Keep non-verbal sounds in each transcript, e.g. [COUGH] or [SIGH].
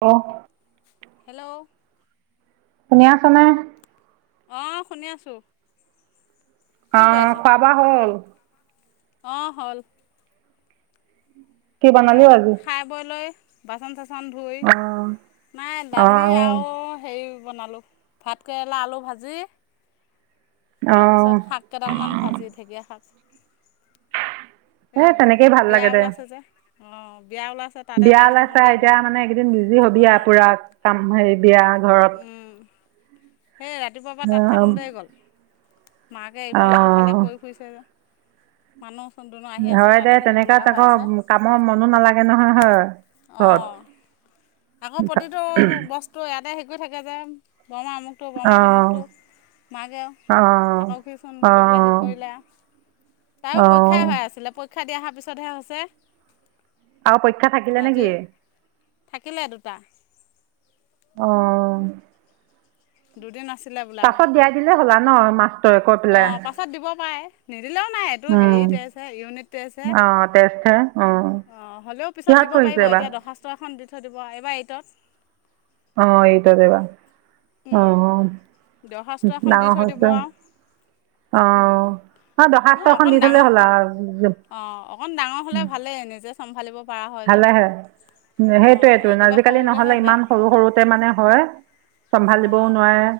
অ। Hello. শুনি আছানে। অঁ শুনি আছোঁ। অ কি কৰি আছ খোৱা বোৱা হ'ল। অঁ হ'ল। কি বনালি এই আজি? খাই বৈ লৈ। বাচন- চাচন ধুই অ' নাই দালি অ' অ' আৰু হাই বনালোঁ। ভাত কেৰেলা, আলু ভাজি অ তাৰপিছত শাক। কেইডালমান ভাজি ঢেকীয়া শাক। এ তেনেকেই ভাল বিয়া লাগে দে। ওলাইছে যে অ বিয়া ওলাইছে। তাতে বিয়া লাগি ওলাই চে থাকোঁতেই এতিয়া গ'ল আৰু মানে এইকেইদিন বিজি হবি আ অঁ পুৰা কাম হেৰি বিয়া ঘৰত। সেই ৰাতিপুৱাৰ পৰা তাত অ' থাকোঁতে গ'ল মাকে ইফালে সিফালে কৰি ফুৰিছে যে। মানুহ চোন দুনো আহি আছে হয় দে তাতে থাকিব লগা তেনেকাত হৈ আকৌ আছে। কামৰ মনো নালাগে নহয় হয়। ঘৰত অঁ আকৌ প্ৰতিটো বস্তু। তো ইয়াতে হেৰি কৰি থাকে যে বৰমা আমুক। তো বৰমা অ' তমকতটো মাকে আৰু অ' থাকহিচোন বুলি পেলে হাৰি অ' কৰিলে আ। তাইও অ' পৰীক্ষাই হৈ আছিলে পৰীক্ষা দি অহাৰ পিছতহে হৈছে। আৰু পৰীক্ষা থাকিলে আজি নেকি। থাকিলে দুটা। অ দুদিন আছিলে বোলে আও পাছত দিয়াই দিলে হ'লা ন মাছ অ পাছত দিব পাৰে নিদিলেও নাই এইটো হেৰি টেষ্ট ইউনিট টেষ্ট হে। অ টেষ্ট হে অ হ'লেও পিছত দিব পাৰিব এইবাৰ এতিয়া দৰ্খাস্ত এখন দি থৈ দিব এইবাৰ এইটত অ এইটদ এইবাৰ অ অ দৰ্খাস্ত এখন দি ডাঙৰ থৈ দিব হৈছে আৰু অ অ দৰ্খাস্ত এখন দি থলে হ'ল আৰু অ অকন ডাঙৰ হলে ভালেই নিজে চম্ভালিব পৰা হয়। যে ভালে হে উ অঁ সেইটোয়েতো একেবাৰে আজিকালি সৰুতেহে নহ'লে বেয়া ইমান সৰু সৰু তাতে মানে হয় চম্ভালিবও অঁ নোৱাৰে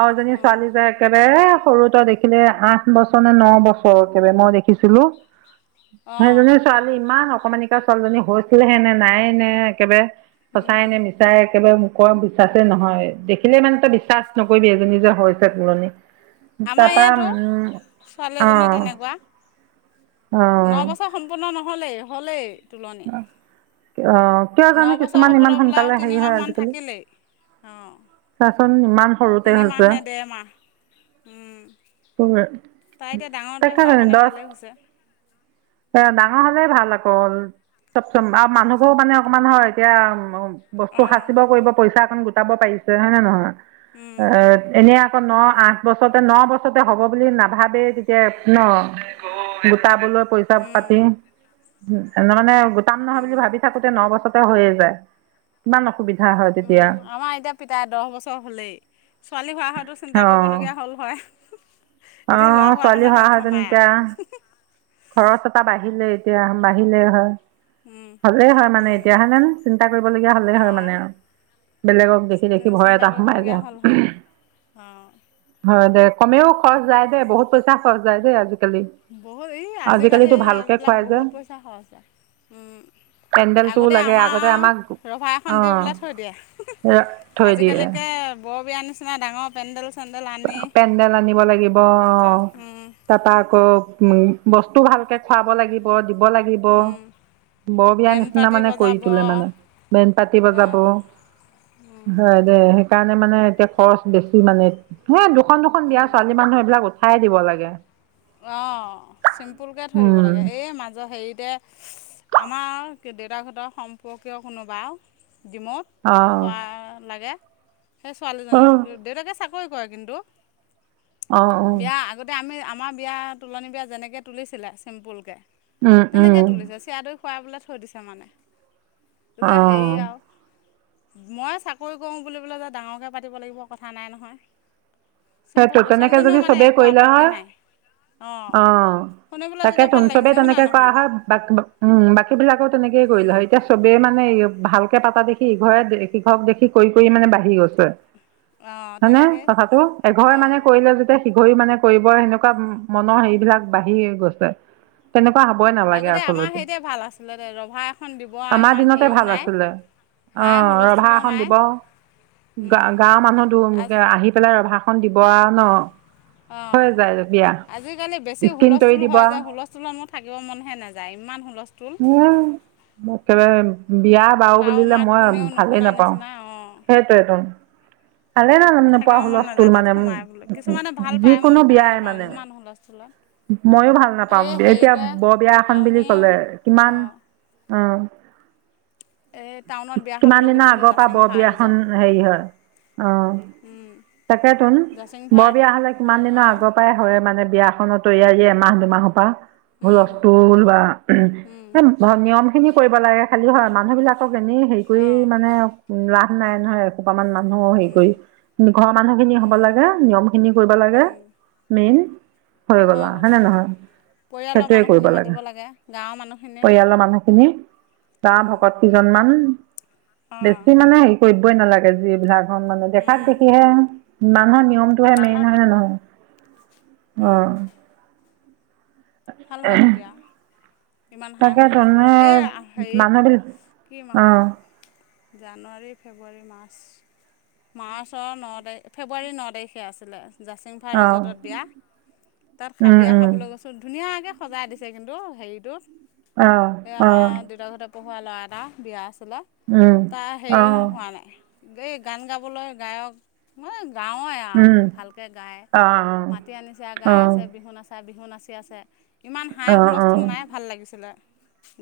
আৰু এজনী অঁ ছোৱালী যে একেবাৰে সৰুতে দেখিলে আঠ বছৰ নে ন বছৰ একবাৰে মই দেখিছিলো অঁ সেইজনীৰ ছোৱালী ইমান অকমানিকা ছোৱালীজনী হৈছিলহেনে নাই এ নে একেবাৰে উম সঁচায়নে মিছ চাই একেবাৰে মোখৰ বিশ্বাসছে নহয় দেখিলে মানে তই বিশ্বাস নকৰিবি এজনী যে হৈছে তুলনি [INAUDIBLE] আমাৰ ইয়াতো ছোৱালীএজনী অঁ তেনেকুৱা অঁ ন বছৰ সম্পূৰ্ণ নহ'লেই হ'লেই তুলনি অঁ কিয় জানো নবছৰ কিছুমান ইমান হ'বলৈ বোলে সোনকালে আৰু হেৰি হয় তিনিমাহমান আজিকালি থাকিলেই অঁ চাচোন ইমান সৰুতে তিনিমাহ হৈছে নে দেৰ মাহ উম পুঙে তাই এতিয়া ডাঙৰতো হোৱাৰ কাৰণে ভালেই হৈছে। এ ডাঙৰ হলে ভাল অকল চব চম্ভা আৰু মানুহবোৰো মানে অকমান হয় এতিয়া উ বস্তু অঁ সাঁচিব কৰিব পইচা এখন গোটাব পাৰিছে হয়ে নে নহয় উম এ এনে অ ন আঠ বছৰতে ন বছৰতে হব বুলি নাভাবেই তেতিয়া ন গোটাবলৈ পইচা উম পাতি মানে গোটাম নহয় বুলি উম ভাবি থাকোতে ন বছৰত হৈয়ে যায় কিমান অসুবিধা হয় তেতিয়া উম আমাৰ এতিয়া পিতাই দহ বছৰ হ'লেই ছোৱালী হৈ অহা হ'লে চিন্তা অঁ কৰিবলগীয়া হ'ল হয় এতিয়া ল'ৰা অঁ হোৱাৰ ছোৱালী কাৰণে হোৱা হেঁতেন টেনশচন নাই এতিয়া আৰু খৰচ এটা বাঢ়িলে এতিয়া বাঢ়িলে হয় উম, হলেই হয় মানে উম, এতিয়া চিন্তা কৰিবলগীয়া হলেই হয় অ', মানে আৰু বেলেগক দেখি দেখি ভয় চিন্তা এটা সোমাই কৰিবলগীয়া যায় হ'ল হয়। অ হয় দে কমেও খৰচ যায় দে বহুত পইচা খৰচ যায় দে আজিকালি বহুত এই আজিকালি আজিকালিতো ভালকৈ এইবিলাক খুৱাই বহুত যে পইচা খৰচ হয় পেণ্ডেলটোও আগতে লাগে আমাৰ আগতে আমাক ৰভা এখন দি অঁ পেলাই থৈ দিয়ে থৈ দিয়ে আজিকালিকে বৰ বিয়াৰ নিচিনা ডাঙৰ পেণ্ডেল চেণ্ডেল আনি পেণ্ডেল আনিব লাগিব অ তাতে উম, তাৰপা আকৌ উ বস্তু ভালকে খুৱাব লাগিব দিব লাগিব উম, বৰ বিয়াাৰ বেণ্ড নিচিনা পাৰ্টি মানে বজাব কৰি তোলে মানে বেন পাতি বজাব উম হয় দে সেইকাৰণে মানে এতিয়া খৰচ বেছি মানে পোৱা দুখন দুখন বিয়া ছোৱালী মানুহ এইবিলাক খাই দিব লাগে অ', চিম্পুলকে থৈ দিব উম লাগে, এ মাজৰ হেৰিতে আমাৰ দেউতাক হঁতৰ সম্পৰ্কীয় কোনোবা ডিমৌত অঁ খোৱা লাগে সেই ছোৱালীজনী অঁ [UNINTELLIGIBLE] দেউতাকে চাকৰি কৰে কিন্তু অঁ অঁ বিয়া আগতে আমি আমাৰ বিয়া তুলনি বিয়া যেনেকে তুলিছিলে চিম্পুলকে উম উম তেনেকে তুলিছে চিৰা দৈ খুৱাই পেলাই থৈ দিছে মানে, পিছে হেৰি অঁ আৰু মই চাকৰি কৰোঁ বুলিবোলে যে ডাঙৰকে পাতিব লাগিব কথা নাই নহয়। সেইটো চিম্পুলকে তেনেকে যদি ছোৱালীজনীও মানে একো আপত্তি নাই। অঁ অ', শুনি পেলাই তাকে তেতিয়া তোন ভাল লাগিছে চবেই হয় না তেনেকে কৰা নহয় হয় বাক বা উম, বাকী বিলাকো তেনেকেই কৰিলে হয় এতিয়া চবে মানে ভালকে পাতা দেখি ইঘৰে সিঘৰক দেখি কৰি কৰি মানে বাঢ়ি গৈছে অঁ হয়নে তেনেকৈ কথাটো? এঘৰে মানে অঁ কৰিলে যেতিয়া সিঘৰে মানে কৰিব সেনেকুৱা মনৰ হেৰিবিলাক বাঢ়ি গৈছে। তেনেকুৱা হ'বই নালাগে আগতে আমাৰ আচলতে, সেইতে ভাল আছিলে দে ৰভা এখন দিব আৰু আমাৰ ইমান দিনতে হেৰিও ভাল নাই আছিলে। হাই অ', ৰভা হুলস্থুলো এখন নাই দিব গা গাঁৱৰ মানুহ দু আজ আহি পেলাই ৰভা খন ৰভাখন দিব আৰু ন? অ', যায় বিয়া আজিকালি বেছি স্কিন তৰি হুলস্থুল দিব হয় যে আৰু। হুলস্থুলত মোৰ থাকিব মনহে নাযায় ইমান হুলচ উম, মোক [UNINTELLIGIBLE] বিয়া বাৰু কাৰো বুলিলে মাত মই কোনেও ভালেই নুশুনা নাপাওঁ নিচিনা অঁ সেইটোৱতো ভালে নালা নোপাও থাকিব মন হুলস্থুল নাযায় তাত মানে সোমাই বোলে কিছুমানে ভাল পায় মই যিকোনো ভাল বিয়াই নাপাওঁ মানে ইমান হুলস্থুলত ময়ো ভাল নাপাও, এই এতিয়া হেৰিতে বৰ বিয়া এখন বুলি আমি ক'লে ইমান অঁ অ', এই টাউনত বিয়া কিমান খাবলৈ দিনৰ গৈছিলোঁ আগৰ পৰা জাচিং বৰ ফাৰ বিয়াখন ৰিজৰ্ট হেৰি হয় অ', তাকেতোন জাচিং বৰ ভাৰ বিয়া হ'লে কিমান অঁ দিনৰ অঁ আগৰ পৰাই হয় মানে বিয়াখনৰ তৈয়াৰী এমাহ দুমাহৰ পৰা হুলস্থুল বা নিয়ম খিনি কৰিব লাগে খালি হয় মানুহ বিলাকক এনেই হেৰি কৰি মানে লাভ নাই নহয়। কেইতামান মানুহ হেৰি কৰি, ঘৰৰ মানুহ খিনি হ'ব লাগে নিয়ম খিনি কৰিব লাগে মেইন হৈ গল আৰু হয়নে নহয়? পৰিয়ালৰ সেইটোৱে কৰিব মানুহখিনি লাগে মাতিব লা গাঁৱৰ মানুহ পৰিয়ালৰ মানুহখিনি বা ভকত কেইজনমান অঁ বেছি মানে কৰিবই নালাগে যিবিলাকৰ মানে দেখাত দেখিহে মানুহৰ নিয়ম তোহে মেইন হয় নে নহয়? অ', ভাল হয় তেতিয়া। ইমান হাই তাকে তেনে হুলস্থুলত এই মানুহবিলাক হেৰিত কি অঁ মাহত জানুৱাৰী, ফেব্ৰুৱাৰী, মাৰ্চ মাৰ্চৰ ন' তাৰিখ, ফেব্ৰুৱাৰীৰ ন' তাৰিখে আছিলে জাচিং অঁ ৰিজৰ্টত বিয়া তাত, অঁ বিয়া খাবলৈ গৈছো ধুনীয়াকে সজাই দিছে কিন্তু হেৰি টো, অঁ অঁ সেই অঁ আমাৰ দেউতাৰ ঘৰতে পঢ়োৱা ল'ৰা এটা বিয়া আছিলে। তাৰ হেৰি অঁ হোৱা নাই, এই গান গাবলৈ গায়ক মানে গাঁৱৰ এ আৰু ভালকে গাই মাতি আনিছে গাই আছে বিহু নাচা বিহু নাচি আছে ইমান হাঁই অঁ হুলস্থুল নাই ভাল লাগিছিলে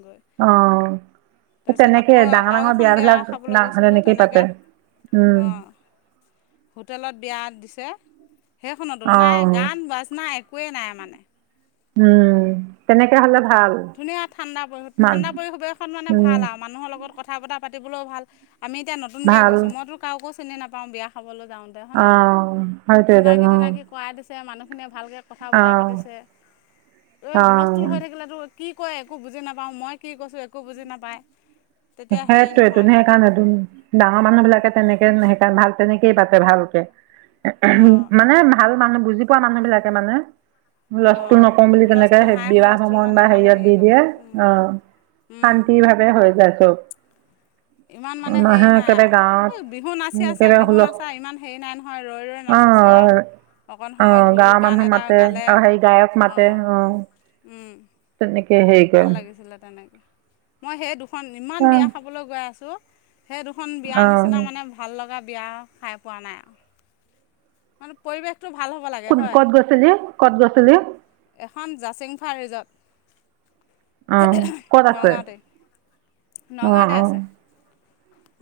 গৈ। অ', তাৰপিছত আকৌ তেনেকেই ডাঙৰ - আৰু ডাঙৰ এখন বিয়া বিয়াবিলাক খাবলৈ গৈছিলোঁ তেনেকেই তেনেকৈ পাতে। উম। অঁ হোটেলত বিয়াত দিছে, সেইখনতো নাই অঁ গান -বাজনা একোৱেই নাই মানে। উম, তেনেকে হ'লে ভাল। ধুনীয়া ঠাণ্ডা পৰিৱেশ, মান ঠাণ্ডা পৰিৱেশত মানে উম ভাল আও মানুহৰ লগত কথা-বতা পাতিবলও ভাল আমি এতিয়া নতুনকে ভাল গৈছো, মইতো কাকো চিনি নাপাওঁ বিয়া খাবলৈ যাওঁতে। তে হয়নে নহয়? অ', সেইটোৱেইটোন চিনাকি অ', তিনাকি কৰাই দিছে, মানুহখিনিয়ে ভালকে কথা বতৰা অ', পাতিছে। এই হুলস্থুল অ', হৈ থাকিলেতো কি কয় একো বুজি নাপাওঁ, মই কি কৈছোঁ একো বুজি নাপায়। তেতিয়া হেৰি সেইটোৱে টো নহয় সেইকাৰণ টো ডাঙৰ মানুহ বিলাকে তেনেকে ন সেইকাৰণে ভাল তেনেকেই পাতে ভালকে অঁ। [UNINTELLIGIBLE] মানে ভাল মানুহ, বুজি পোৱা মানুহ বিলাকে মানে। হোলস্তোল অঁ নকওঁ বুলি তেনেকে হুলস্থুল হাই বিবাহ হুলস্থুল ভৱন মানে বা ইমান হেৰিয়ত হেৰি দি দিয়ে নহয়। অঁ,। শান্তি ভাবে হৈ যায় চ'ব। ইমান মানে হেৰি মানুহে নাই একেবাৰে আও, গাঁৱত বিহুঁ উম, নাচি আছে একেবাৰে বিহুঁ হুলস্থ নাচা ইমান হেৰি নাই নহ হয় ৰৈ ৰৈ নাচিছে আও অ', অকণ সময় অ', ধোল গাঁৱৰ গান মানুহ এটা মাতে গালে। আৰু হেৰি গায়ক মাতে অঁ অ'। উম। তেনেকে সেই ভাল লাগিছিলে তেনেক মই সেই দুখন, ইমান বিয়া অ', খাবলৈ গৈ আছোঁ সেই দুখন বিয়াৰ নিচিনা অ'। মানে ভাল লগা বিয়া আও, খাই পোৱা নাই আও। মানে পৰিৱেশটো ভাল হ'ব লাগ কোন ক'ত গৈছিলি? ক'ত গৈছিলি? এখন জাচিংফাৰ ৰিজত। অঁ ক'ত [UNINTELLIGIBLE] আছে নগাঁৱতেই, অঁ নগাঁৱতে অঁ আছে।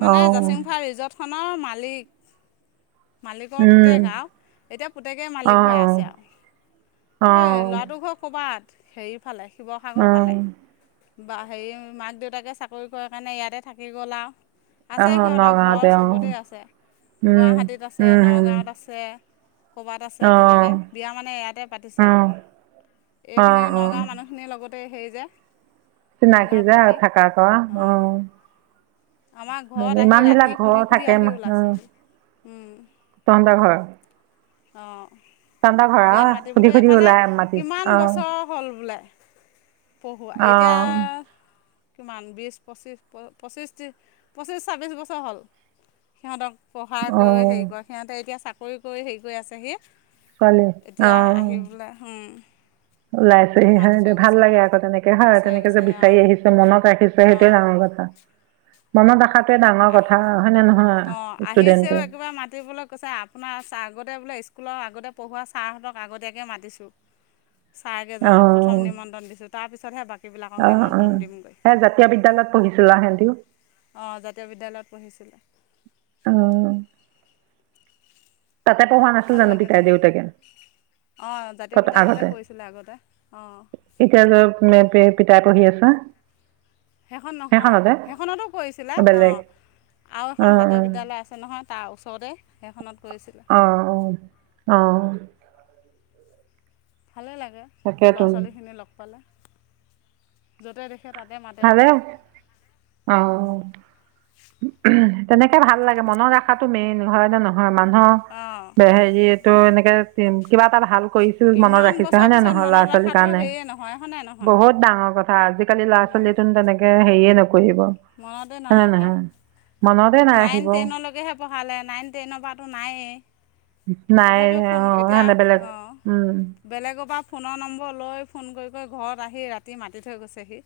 মানে অঁ জাচিংফা ৰিজৰ্টখনৰ মালিক। মালিকৰ উম পুতেক আও এতিয়া পুতেকেই মালিক অঁ হৈ আছে আও। অঁ সেই ল'ৰাটো ঘৰ ক'ৰবাত হেৰি ফালে অঁ শিৱসাগৰ অঁ ফালে। বা হেৰি মাক দেউতাকে চাকৰি কৰে কাৰণে ইয়াতে থাকি গ'ল আও। আছে অঁ সিহঁতৰ ঘৰ নগাঁৱতে অঁ চবতে আছে। গুৱাহাটীত আছে, নগাঁৱত আছে। ক'ৰবাত আছে অঁ তেনেকে বিয়া মানে ইয়াতে পাতিছে আও অঁ অঁ এইখিনি অঁ নগাঁৱৰ মানুহ খিনিৰ লগতেই সেই যে মিলা চিনাকি যে প্ৰীতি আৰু থাকা কৰা অঁ,। আমাৰ ঘৰত উম, আহি ইমান ৰাতি বিলাক ঘৰ সুধি সুধি থাকে আহি মানুহ, ওলাইছেহি তহঁতৰ ঘৰ অঁ। তহঁতৰ ঘৰ বিয়াত আৰু সুধি মাতিবলৈ সুধি এইফালে ওলাই মাতি কিমান অঁ বছৰ হ'ল বোলে? পঢ়োৱা, এতিয়া অঁ কিমান বিছ, পঁচিছ, পঁচিছি, পঁচিছ, ছাব্বিছ বছৰ হ'ল। সিহঁতক পঢ়ায় কৰি অঁ হেৰি কৰে, সিহঁতে এতিয়া চাকৰি কৰি হেৰি কৰি আছেহি। ছোৱালী এতিয়া আহিবলে হুম ওলাইছ -এ হে দে ভাল লাগে আক' তেনেকে হয় বিচাৰি তেনেকে যে বিচাৰি অঁ আহিছে, মনত ৰাখিছে সেইটোয়ে অঁ ডাঙৰ কথা। মনত ৰাখাটোৱে ডাঙৰ আহ কথা হয়নে নহয়, ষ্টুডেণ্টে। পৰা মাতিবলৈ কৈছা আপ আপোনাৰ ছা আগতে বোলে স্কুলৰ আগতে পঢ়োৱা ছাৰহঁতক আগতীয়াকে মাতিছোঁ। ছাৰকেইজনক অঁ প্ৰথম নিমন্ত্ৰণ দিছোঁ। তাৰপিছতহে বাকীবিলাকক নিমন্ত্ৰণ দিমগৈ। এ জাতীয় বিদ্যালয়ত শুনিছিলা সেইটো। অঁ জাতীয় বিদ্যালয়ত পঢ়িছিলে! অ' তাতে পঢ়োৱা নাছিল ভাল জানো লাগে পিতাই, তেনেকৈ দেউতাকে, অঁ জাতীয় পত বিদ্যালয়তে, আগতে কৰিছিলে। আগতে অঁ এতিয়া য'ত মে পি পিতাই পঢ়ি আছে! সেইখন নহয় সেইখনতে সেইখনতো কৰিছিলে! অঁ বেলেগ আৰু এখন অঁ জাতীয় অঁ বিদ্যালয় আছে নহয়! তাৰ ওচৰতে সেইখনত কৰিছিলে। অ', অ' ভালেই লাগে, ল'ৰা তাকেতো ছোৱালীখিনি লগ পালে! য'তে দেখি। এছে ততে মতে দে ভালে যে। অঁ তেনেকে ভাল লাগে মনত ৰখাতটো মেইন হয় নে নহয় অঁ মানুহৰ হেৰি এইটো এনেকেম কিবা এটা ভাল কৰিছিল মনত ইমান ৰাখিছে বছৰ হয়ে নে পিছত নহয় ল'ৰা মনত ছোৱালী সেই ৰখাটো কাৰণে হেৰিয়ে নহয় হয়নে নহয় বহুত ডাঙৰ কথা আজিকালি ল'ৰা ছোৱালী তোন তেনেকে হেৰিয়ে নকৰিব! মনতে হয় নে নাৰখে, নহয় মনতে নাইন নাৰাখিব টেনলৈকেহে পঢ়ালে! নাইন টেইনৰ পৰাটো নায়েই। নাই তথাপিও ফোন এতিয়া অঁ বেলেগ অ' উম বেলেগৰ পৰা ফোনৰ নম্বৰ লৈ ফোন কৰি, কৰি ঘৰত আহি ৰাতি মাতি থৈ গৈছেহি!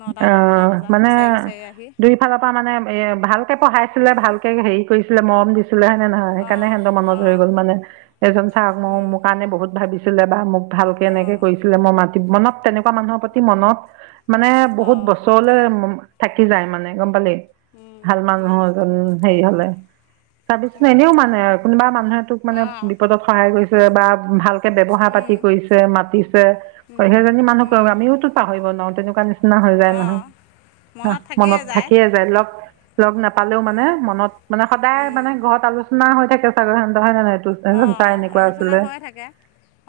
নটা দহটা বজাত, বিচাৰি, বিচাৰি আহি। দুই ফালৰ পৰা মানে এ ভালকে পঢ়াইছিলে, ভালকে হেৰি কৰিছিলে মৰম দি ছিলেনে, নহয় সেইকাৰণে অঁ সিহঁত মনত হৈ অঁ গ'ল মানে এজন চাহওক মই মোৰ কাৰণে বহুত ভাবি ছিলে, বা মোক ভালকে এনেকে অঁ কৰিছিলে মই মাতি মনত তেনেকুৱা মানুহৰ প্ৰতি মনত মানে। বহুত অঁ বছৰলৈ থাকি যায় মানে গম পালি। ভাল মানুহৰ এজন হেৰি হ'লে। চাবিছ ন এনেও মানে কোনোবা মানুহে তোক মানে অঁ বিপদত সহায় কৰিছে বা ভাল। ব্যৱহাৰ পাতি কৰিছে মাতিছে সেইজনী মানুহ ক আমিওতো পাহৰি নোৱাৰো তেনেকুৱা নিচিনা। হয় যায় অঁ নহয়- আহ মনত থাকিয়ে যায়! লগ, লগ নাপালেও মানে মনত মানে সদায় মানে। ঘবত আলোচনা হৈ থাকে চাগৰ স হয় নে নহয় এইটো। এজন অঁ, ছাৰ অঁ এনেকুৱা আলোচনা আছিলে হৈয়ে থাকে,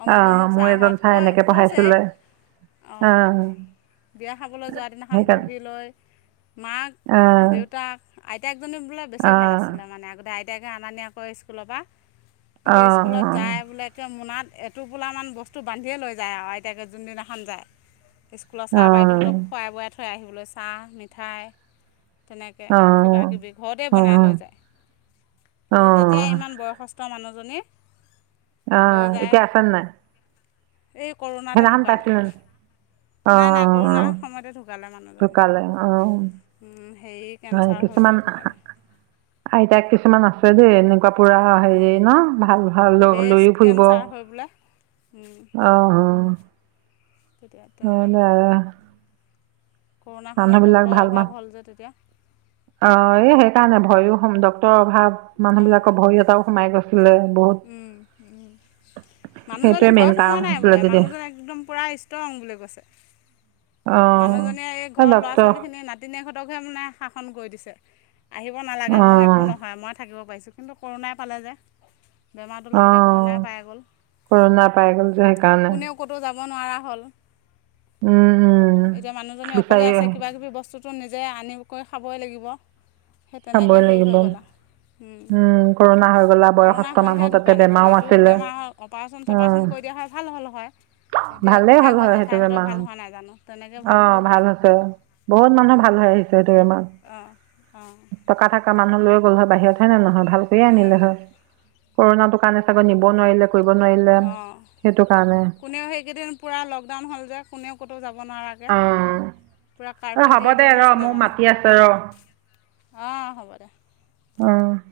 অমুক, অঁ অমুক মোৰ এজন ছাৰহঁত ছাৰে কৈ এনেকৈ কৈছেই। পঢ়াইছিলে অঁ বিয়া খাবলৈ যোৱা দিনাখন সেইকাৰণে বহি লৈ মাক অঁ -দেউতাক- আইতায়েকজনী, বোলে বেছি ভাল অঁ আছিলে, মানে আগতে আইতায়েকে আনা নিয়া কৰে স্কুলৰ পৰা। তাকে অঁ স্কুলত যায় বোলে। এতিয়া মোনাত এটোপোলামান বস্তু বান্ধিয়ে লৈ যায় আৰু আইতাকে যোনদিনাখন যায়! স্কুলৰ অঁ ছাৰ, বাইদেউহঁতক, খোৱাই বোৱাই থৈ আহিবলৈ চাহ, মিঠাই- তেনেকে অঁ কিবা কিবি ঘৰতেই অঁ বনাই অঁ লৈ যায়! তেতিয়া অঁ ইমান বয়সস্থ মানুহজনী। লৈ অ', যায় এতিয়া আছেনে নাই। এই কৰোণাতে সেইদিনাখন ঢুকালে! পাইছিলোঁ নাই, অঁ নাই কৰোণাৰ অঁ সময়তে ঢুকালে মানুহজনী ঢুকালে অঁ উম হেৰি হয় কেঞ্চাৰ, হৈ বোলে কিছুমান ঢুকালে! আইতাক, কিছুমান আছে দেই এনেকুৱা পুৰা হেৰি ন ভাল ভাল লগ ব্ৰেষ্ট লৈ ফুৰিব। অ কেঞ্চাৰ হৈ বোলে অঁ। তেতিয়া কেনেকৈ ঢুকালে? কৰোণাৰ সময়ত মানুহবিলাক ডকক্তৰৰ ভাল মান অভাৱ হ'ল যে তেতিয়া। অ এই সেইকাৰণে ভয়ো সমদত্বৰ অভাৱ মানুহ বিলাকৰ ভয় এটাও সোমাই গৈছিলে। বহুত উম, সেইটোৱে মানুহজনীৰ মেইন ভয় কাৰণ সোমোৱা নাই হৈছিলে বোলে তেতিয়া মানুহজন একদম পূৰা ইষ্টৰং বুলি কৈছে। মানুহজনীয়ে এই অ ঘৰ ল'ৰা ডক্তৰ ছোৱালীখিনি নাতিনীহঁতকহে মানে শাসন কৰি দিছে। আহিব অ নালাগে মোৰ একো নহয় মই থাকিব পাৰিছো কিন্তু কৰোণাই পালে যে। বেমাৰটোৰ অ লগতে কৰোণাই পাই গ'ল, কৰোণা পাই গ'ল যে সেইকাৰণে কোনেও ক'তোও যাব নোৱাৰা হ'ল। উম হুম। এতিয়া মানুহজনী অকলে আছে কিবা কিবি বস্তুটো নিজে আনি কৰি খাবই লাগিব। সেই তেনেকৈ খাবই হেৰি লাগিব হৈ গ'ল আও উম, কৰোণা হৈ গ'লা কৰোণা বয়সস্থ হৈহে মানুহ তাতে ঢুকালে, কিন্তু বেমাৰো ইটো আছিলে বেমাৰৰ অপাৰেচন অপাৰেচন অ কৰি দিয়া হয় ভাল হ'ল হয় এতিয়া গোঁসাই ঘৰত জেঠাই হঁতৰ ভাল হোৱা নাই জানো। তেনেকৈ অঁ হ'ল ভাল হয় হৈছে, বহুত মানুহ ভাল হৈ আহিছে সেইটো বেমাৰ। অঁ অঁ টকা থকা মানুহ লৈ গ'ল হয় বাহিৰত হয় নে নহয় ভাল কৰিয়ে আনিলে হয়। কৰোনাটো কাৰণে চাগৈ নিব নোৱাৰিলে কৰিব নোৱাৰিলে অঁ সেইটো কাৰণে। কোনেও সেইকেইদিন পূৰা লকডাউন হ'ল যে কোনেও ক'তো যাব নোৱাৰা কে, অ' পুৰা কাৰফিউ হ'ব দি দে দিয়া ৰ' নাছিলে মোৰ জানো। মাতি আছে ৰ' অঁ হ'ব দে। উম।